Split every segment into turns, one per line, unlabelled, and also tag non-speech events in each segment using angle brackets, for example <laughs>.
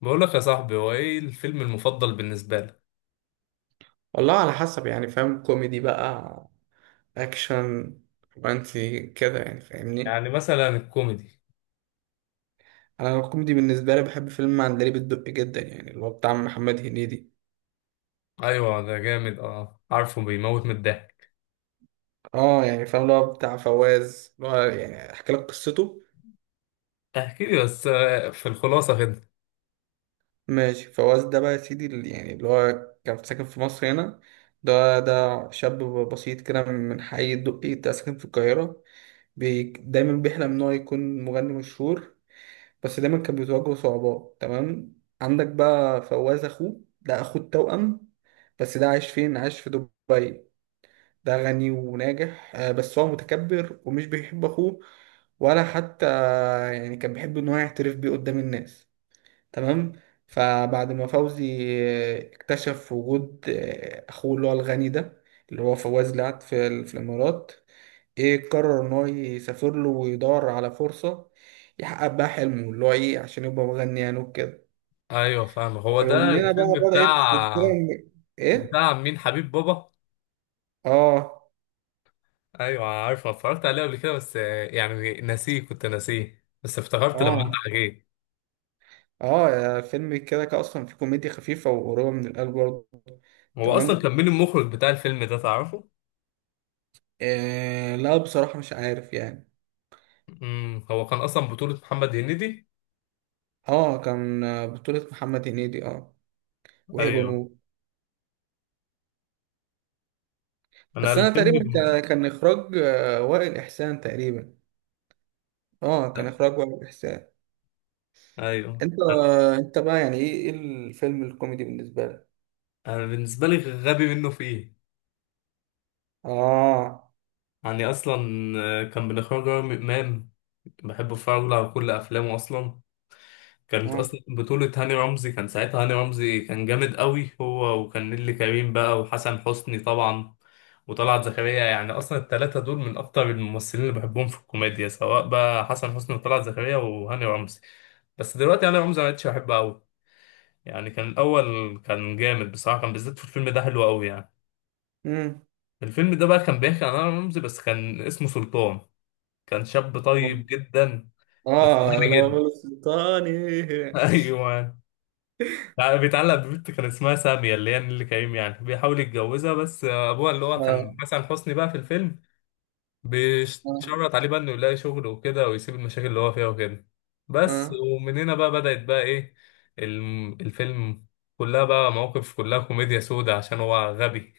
بقول لك يا صاحبي، هو ايه الفيلم المفضل بالنسبة لك؟
والله على حسب يعني فاهم كوميدي بقى، اكشن، رومانسي كده يعني فاهمني.
يعني مثلا الكوميدي.
انا الكوميدي بالنسبه لي بحب فيلم عندليب الدق جدا يعني اللي هو بتاع محمد هنيدي.
ايوه ده جامد، اه عارفه بيموت من الضحك.
اه يعني فاهم اللي هو بتاع فواز، اللي هو يعني احكي لك قصته.
احكي لي بس، في الخلاصة كده.
ماشي، فواز ده بقى يا سيدي اللي يعني اللي هو كان ساكن في مصر هنا. ده شاب بسيط كده من حي الدقي، ده ساكن في القاهره. بي دايما بيحلم ان هو يكون مغني مشهور، بس دايما كان بيتواجهوا صعوبات. تمام، عندك بقى فواز اخوه ده، اخو التوأم. بس ده عايش فين؟ عايش في دبي. ده غني وناجح، بس هو متكبر ومش بيحب اخوه، ولا حتى يعني كان بيحب ان هو يعترف بيه قدام الناس. تمام. فبعد ما فوزي اكتشف وجود اخوه اللي هو الغني ده، اللي هو فواز لعب في الامارات، ايه قرر ان هو يسافر له ويدور على فرصة، يحقق بقى حلمه اللي هو ايه عشان يبقى مغني يعني وكده.
ايوه فاهم، هو ده
ومن هنا
الفيلم
بقى بدأت سلسلة
بتاع
من- ايه.
بتاع مين، حبيب بابا؟
اه،
ايوه عارفه، اتفرجت عليه قبل كده، بس يعني كنت ناسيه، بس افتكرت لما انت
اه،
حكيت.
اه، يا فيلم كده كده اصلا في كوميديا خفيفة وقريبة من القلب برضه.
هو اصلا
تمام.
كان مين المخرج بتاع الفيلم ده، تعرفه؟
إيه، لا بصراحة مش عارف يعني.
هو كان اصلا بطولة محمد هنيدي.
اه، كان بطولة محمد هنيدي. اه. وهبة
ايوه،
نور.
انا
بس انا
الفيلم
تقريبا كان اخراج وائل احسان تقريبا. اه، كان اخراج وائل احسان.
ايوه،
انت انت بقى يعني ايه الفيلم الكوميدي بالنسبه لك؟
انا بالنسبه لي غبي منه في ايه،
اه.
يعني اصلا كان من اخراج رامي امام. بحب اتفرج له على كل افلامه اصلا. كانت
اه.
اصلا بطوله هاني رمزي، كان ساعتها هاني رمزي كان جامد قوي، هو وكان نيللي كريم بقى، وحسن حسني طبعا، وطلعت زكريا، يعني اصلا الثلاثه دول من اكتر الممثلين اللي بحبهم في الكوميديا، سواء بقى حسن حسني وطلعت زكريا وهاني رمزي. بس دلوقتي هاني رمزي ما بقتش بحبه قوي، يعني كان الاول كان جامد بصراحه، كان بالذات في الفيلم ده حلو قوي يعني.
امم.
الفيلم ده بقى كان بيحكي عن انا رمزي، بس كان اسمه سلطان، كان شاب طيب جدا بس
اه،
غبي
لو انا
جدا.
السلطاني.
<laughs> ايوه. يعني بيتعلق ببنت كان اسمها سامية اللي هي نيللي كريم، يعني بيحاول يتجوزها، بس ابوها اللي هو كان
اه.
حسن حسني بقى في الفيلم
اه.
بيشرط عليه بقى انه يلاقي شغل وكده، ويسيب المشاكل اللي هو فيها وكده. بس
اه.
ومن هنا بقى بدأت بقى ايه الفيلم، كلها بقى مواقف، كلها كوميديا سودة عشان هو غبي.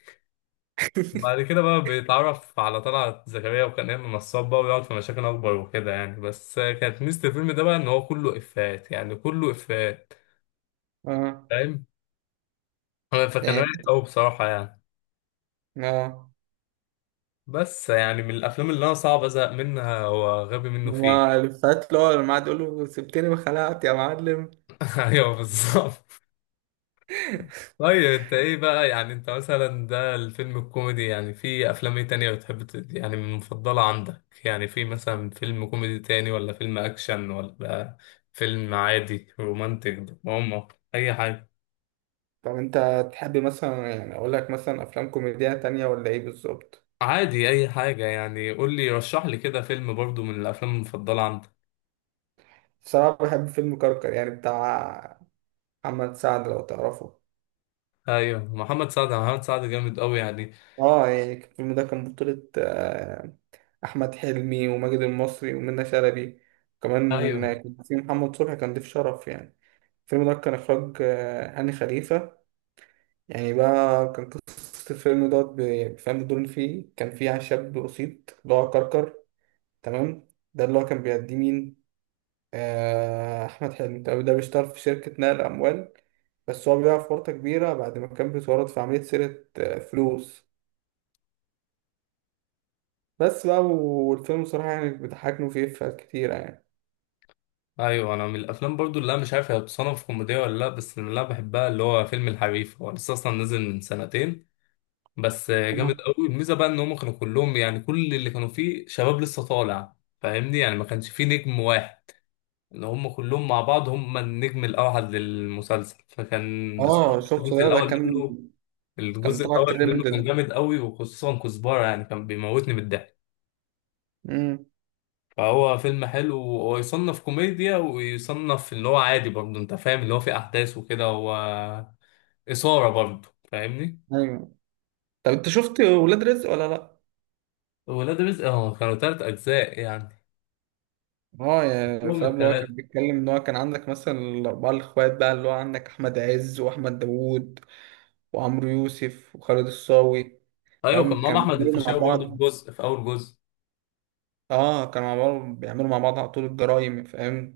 <laughs>
وبعد كده بقى بيتعرف على طلعت زكريا، وكان ايمن نصاب بقى، ويقعد في مشاكل اكبر وكده يعني، بس كانت ميزة الفيلم ده بقى ان هو كله افيهات، يعني كله افيهات،
اه
فاهم؟ فكان
يعني.
رايق قوي بصراحة يعني.
اه.
بس يعني من الافلام اللي انا صعب ازهق منها هو غبي منه
ما
فيه.
الفات اللي هو لما قعد يقول له سبتني وخلعت يا معلم.
<laughs> ايوه بالظبط. طيب انت ايه بقى؟ يعني انت مثلا ده الفيلم الكوميدي، يعني في افلام ايه تانية بتحب يعني من المفضلة عندك؟ يعني في مثلا فيلم كوميدي تاني، ولا فيلم اكشن، ولا فيلم عادي، رومانتك دراما، اي حاجة.
طب انت تحب مثلا يعني اقول لك مثلا افلام كوميدية تانية ولا ايه بالظبط؟
عادي اي حاجة يعني، قول لي رشح لي كده فيلم برضو من الافلام المفضلة عندك.
بصراحة بحب فيلم كركر يعني بتاع محمد سعد، لو تعرفه.
ايوه محمد سعد، محمد سعد جامد قوي يعني.
اه يعني الفيلم ده كان بطولة احمد حلمي وماجد المصري ومنى شلبي، وكمان
ايوه.
كان في محمد صبحي كان ضيف شرف يعني. الفيلم ده كان اخراج هاني خليفه. يعني بقى كان قصه الفيلم دوت فاهم الدور اللي فيه، كان فيه شاب بسيط اللي هو كركر. تمام. ده اللي هو كان بيأدي مين؟ احمد حلمي، ده بيشتغل في شركه نقل اموال، بس هو بيقع في ورطه كبيره بعد ما كان بيتورط في عمليه سرقه فلوس. بس بقى، والفيلم صراحه يعني بيضحكني وفيه إفيهات كتيره
ايوه انا من الافلام برضو اللي انا مش عارف هي بتصنف كوميديا ولا لا، بس اللي انا بحبها اللي هو فيلم الحريف، هو لسه اصلا نزل من سنتين بس جامد
يعني.
قوي. الميزه بقى ان هم كانوا كلهم، يعني كل اللي كانوا فيه شباب لسه طالع فاهمني، يعني ما كانش فيه نجم واحد، ان هم كلهم مع بعض هم النجم الاوحد للمسلسل، فكان
اه،
بصراحه
شفته ده كان. كان
الجزء
طلع
الاول منه
ترند
كان
ده.
جامد قوي، وخصوصا كزبره، يعني كان بيموتني بالضحك.
امم.
فهو فيلم حلو، وهو يصنف كوميديا ويصنف اللي هو عادي برضه، انت فاهم اللي هو فيه احداث وكده، هو اثاره برضه فاهمني.
ايوه، طب انت شفت ولاد رزق ولا لا؟
ولاد رزق، اه كانوا تلات اجزاء يعني،
اه يا
هم
فاهم، اللي هو
التلاتة.
كان بيتكلم ان هو كان عندك مثلا الاربعه الاخوات بقى، اللي هو عندك احمد عز واحمد داوود وعمرو يوسف وخالد الصاوي.
ايوه، كان
فاهم
ماما
كانوا
احمد
بيعملوا مع
الفيشاوي برضه
بعض.
في اول جزء.
اه كانوا مع بعض، بيعملوا مع بعض على طول الجرايم، فاهم؟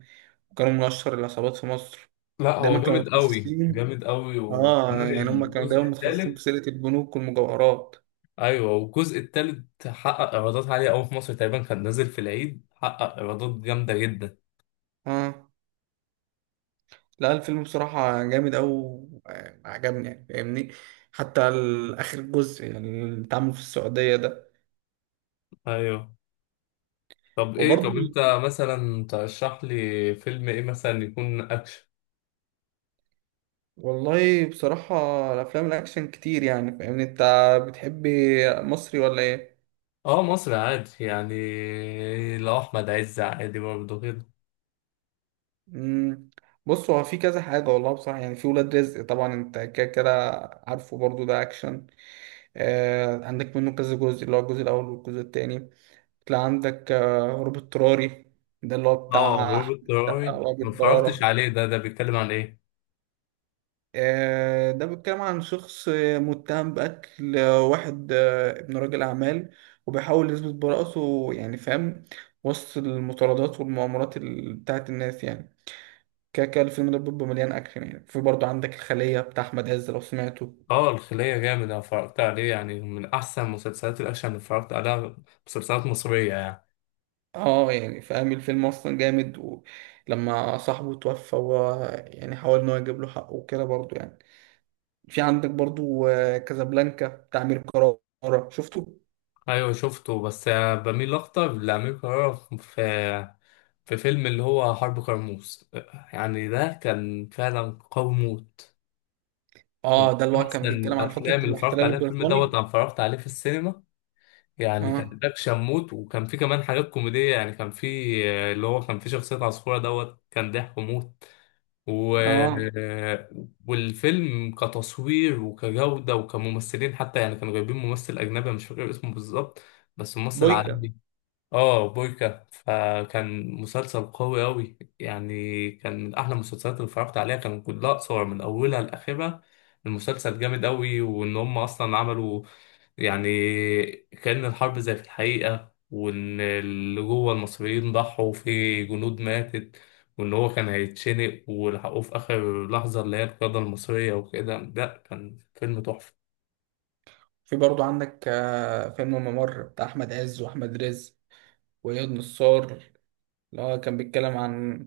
كانوا من اشهر العصابات في مصر.
لا
دايما
هو
كانوا
جامد قوي،
متخصصين.
جامد قوي،
اه
وكمان
يعني هم كانوا
الجزء
دايما متخصصين في
الثالث.
سرقه البنوك والمجوهرات.
ايوه والجزء الثالث حقق ايرادات عاليه قوي في مصر، تقريبا كان نازل في العيد حقق ايرادات جامده جدا.
اه. لا الفيلم بصراحة جامد أوي، عجبني يعني فاهمني. حتى آخر جزء يعني، اللي اتعمل في السعودية ده.
ايوه. طب
وبرضه،
انت مثلا ترشح لي فيلم ايه مثلا يكون اكشن؟
والله بصراحة الأفلام الأكشن كتير يعني فاهمني. أنت بتحب مصري ولا إيه؟
اه مصر عادي يعني، لو احمد عز عادي برضه كده.
مم. بص، هو في كذا حاجة والله بصراحة. يعني في ولاد رزق طبعا أنت كده كده عارفه، برضه ده أكشن. عندك منه كذا جزء، اللي هو الجزء الأول والجزء التاني. تلاقي عندك هروب اضطراري، ده اللي هو
اه
بتاع أحمد
روبوت
السقا
طياري
وأبي
ما اتفرجتش
برارة.
عليه، ده بيتكلم عن ايه؟
ده بيتكلم عن شخص متهم بقتل واحد، ابن راجل أعمال، وبيحاول يثبت براءته يعني فاهم، وسط المطاردات والمؤامرات بتاعت الناس يعني. كده كده الفيلم ده بيبقى مليان أكشن يعني. في برضه عندك الخلية بتاع أحمد عز، لو سمعته.
اه الخلية جامد، انا اتفرجت عليه، يعني من احسن مسلسلات الاكشن اللي اتفرجت عليها، مسلسلات مصرية يعني.
اه يعني فاهم، الفيلم أصلا جامد. ولما صاحبه توفى هو يعني حاول إن هو يجيب له حقه وكده برضه يعني. في عندك برضه كازابلانكا بتاع أمير كرارة، شفته؟
ايوه شفته، بس بميل اكتر لأمير كرارة، في فيلم اللي هو حرب كرموز، يعني ده كان فعلا قوي موت، من
اه، ده اللي هو
احسن
كان بيتكلم عن فترة
الافلام اللي اتفرجت
الاحتلال
عليها، الفيلم دوت
البريطاني.
انا اتفرجت عليه في السينما، يعني
اه.
كان اكشن موت، وكان في كمان حاجات كوميدية، يعني كان في اللي هو كان في شخصية عصفورة دوت كان ضحك موت. و...
اه،
والفيلم كتصوير وكجودة وكممثلين حتى، يعني كانوا جايبين ممثل أجنبي، أنا مش فاكر اسمه بالظبط، بس ممثل
بويكا.
عالمي. اه بويكا، فكان مسلسل قوي أوي يعني، كان من أحلى المسلسلات اللي اتفرجت عليها، كان كلها قصير من أولها لآخرها، المسلسل جامد أوي، وإن هم أصلا عملوا يعني كأن الحرب زي في الحقيقة، وإن اللي جوه المصريين ضحوا في جنود ماتت، وإن هو كان هيتشنق ولحقوه في آخر لحظة اللي هي القيادة المصرية وكده، لأ كان فيلم تحفة.
في برضو عندك فيلم الممر بتاع أحمد عز وأحمد رزق وإياد نصار. اللي هو كان بيتكلم عن،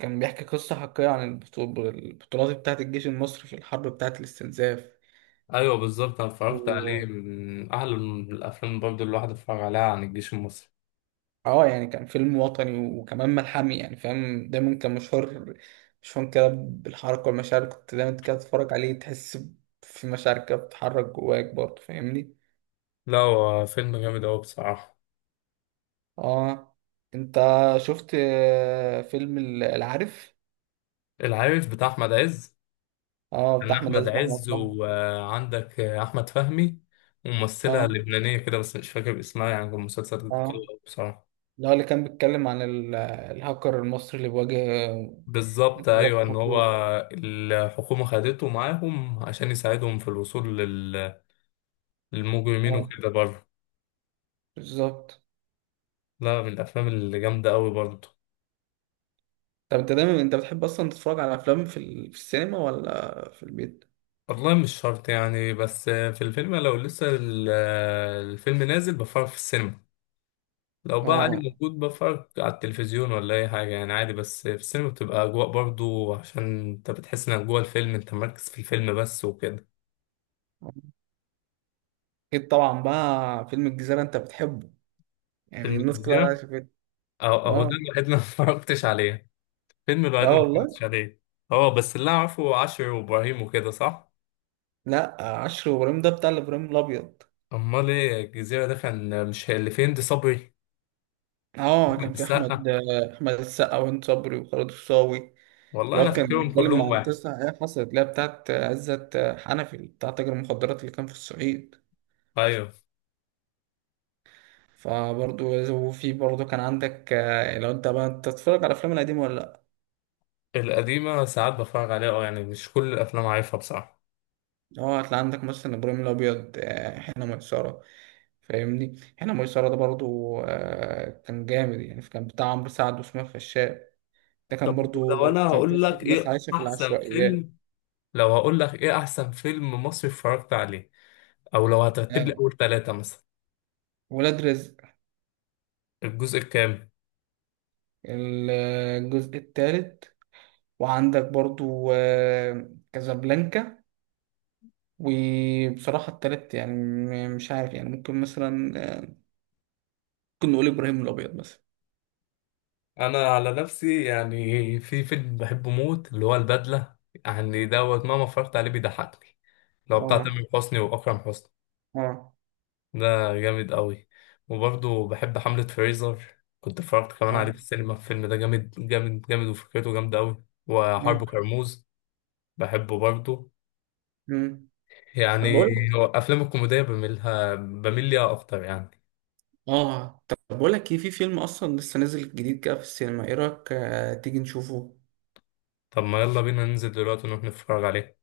كان بيحكي قصة حقيقية عن البطولات بتاعة الجيش المصري في الحرب بتاعة الاستنزاف.
أيوة بالظبط، أنا اتفرجت عليه،
و.
من أحلى الأفلام برضه اللي الواحد اتفرج عليها عن الجيش المصري.
اه يعني كان فيلم وطني وكمان ملحمي يعني فاهم. دايما كان مشهور، مشهور كده بالحركة والمشاعر. كنت دايما كده تتفرج عليه تحس في مشاعر كده بتتحرك جواك برضه فاهمني.
لا هو فيلم جامد أوي بصراحة.
اه، انت شفت فيلم العارف؟
العارف بتاع أحمد عز،
اه
كان
بتاع احمد
احمد
عز واحمد
عز
فهمي.
وعندك احمد فهمي، وممثله
اه.
لبنانيه كده بس مش فاكر اسمها، يعني كان مسلسل قوي
اه،
أوي بصراحه.
اللي هو اللي كان بيتكلم عن الهاكر المصري اللي بيواجه
بالظبط
نظام
ايوه، ان هو
خطير.
الحكومه خدته معاهم عشان يساعدهم في الوصول للمجرمين
اه،
وكده برضه.
بالظبط.
لا من الافلام اللي جامده قوي برضه.
طب انت دايما انت بتحب اصلا تتفرج على افلام في في السينما ولا في البيت؟
والله مش شرط يعني، بس في الفيلم لو لسه الفيلم نازل بفرج في السينما، لو بقى عادي
اه،
موجود بفرج على التلفزيون ولا اي حاجه يعني، عادي، بس في السينما بتبقى اجواء برضو عشان انت بتحس انك جوه الفيلم، انت مركز في الفيلم بس وكده.
اكيد طبعا بقى فيلم الجزيرة انت بتحبه يعني
فيلم
الناس كلها
الجزيره،
شافته.
أهو ده
اه.
الوحيد اللي <laughs> ما اتفرجتش عليه. فيلم الوحيد
لا
اللي ما
والله.
اتفرجتش عليه. اه بس اللي أنا اعرفه عشر وابراهيم وكده، صح؟
لا، عشر وابراهيم ده بتاع الابراهيم الابيض.
امال ايه الجزيره ده؟ كان مش اللي في هند صبري
اه،
احمد
كان في احمد
السقا؟
احمد السقا وهند صبري وخالد الصاوي.
والله
اللي هو
انا
كان
فاكرهم
بيتكلم
كلهم
عن
واحد.
قصه هي حصلت، اللي هي بتاعت عزت حنفي بتاع تاجر المخدرات اللي كان في الصعيد.
ايوه
فبرضه وفي برضه كان عندك، لو انت بقى تتفرج على الافلام القديمه ولا لا؟
القديمه ساعات بتفرج عليها اه، يعني مش كل الافلام عارفها بصراحه.
اه، هتلاقي عندك مثلا ابراهيم الابيض، حين ميسره. فاهمني، حين ميسره ده برضه كان جامد يعني، كان بتاع عمرو سعد واسماعيل فشاء. ده كان
طب
برضه
لو انا
كان
هقول
قصه
لك
ناس
ايه
عايشه في
احسن
العشوائيات.
فيلم، لو هقول لك ايه احسن فيلم مصري اتفرجت عليه، او لو هترتب لي
آه،
اول ثلاثة مثلا؟
ولاد رزق
الجزء الكام؟
الجزء الثالث. وعندك برضو كازابلانكا. وبصراحة التالت يعني مش عارف يعني، ممكن مثلا، آه، ممكن نقول إبراهيم الأبيض مثلا.
انا على نفسي يعني في فيلم بحبه موت اللي هو البدلة، يعني دوت مهما اتفرجت عليه بيضحكني، لو بتاع
اه.
تامر حسني واكرم حسني،
اه.
ده جامد قوي. وبرضه بحب حملة فريزر، كنت اتفرجت كمان
اه.
عليه في السينما، الفيلم ده جامد جامد جامد، وفكرته جامدة قوي، وحرب
اه.
كرموز بحبه برضه
مم. طب
يعني.
بقول
هو افلام الكوميديا بميل ليها اكتر يعني.
اه طب بقول لك ايه؟ في فيلم اصلا لسه نازل جديد كده في السينما، ايه رايك تيجي نشوفه؟
طب ما يلا بينا ننزل دلوقتي نروح نتفرج عليه.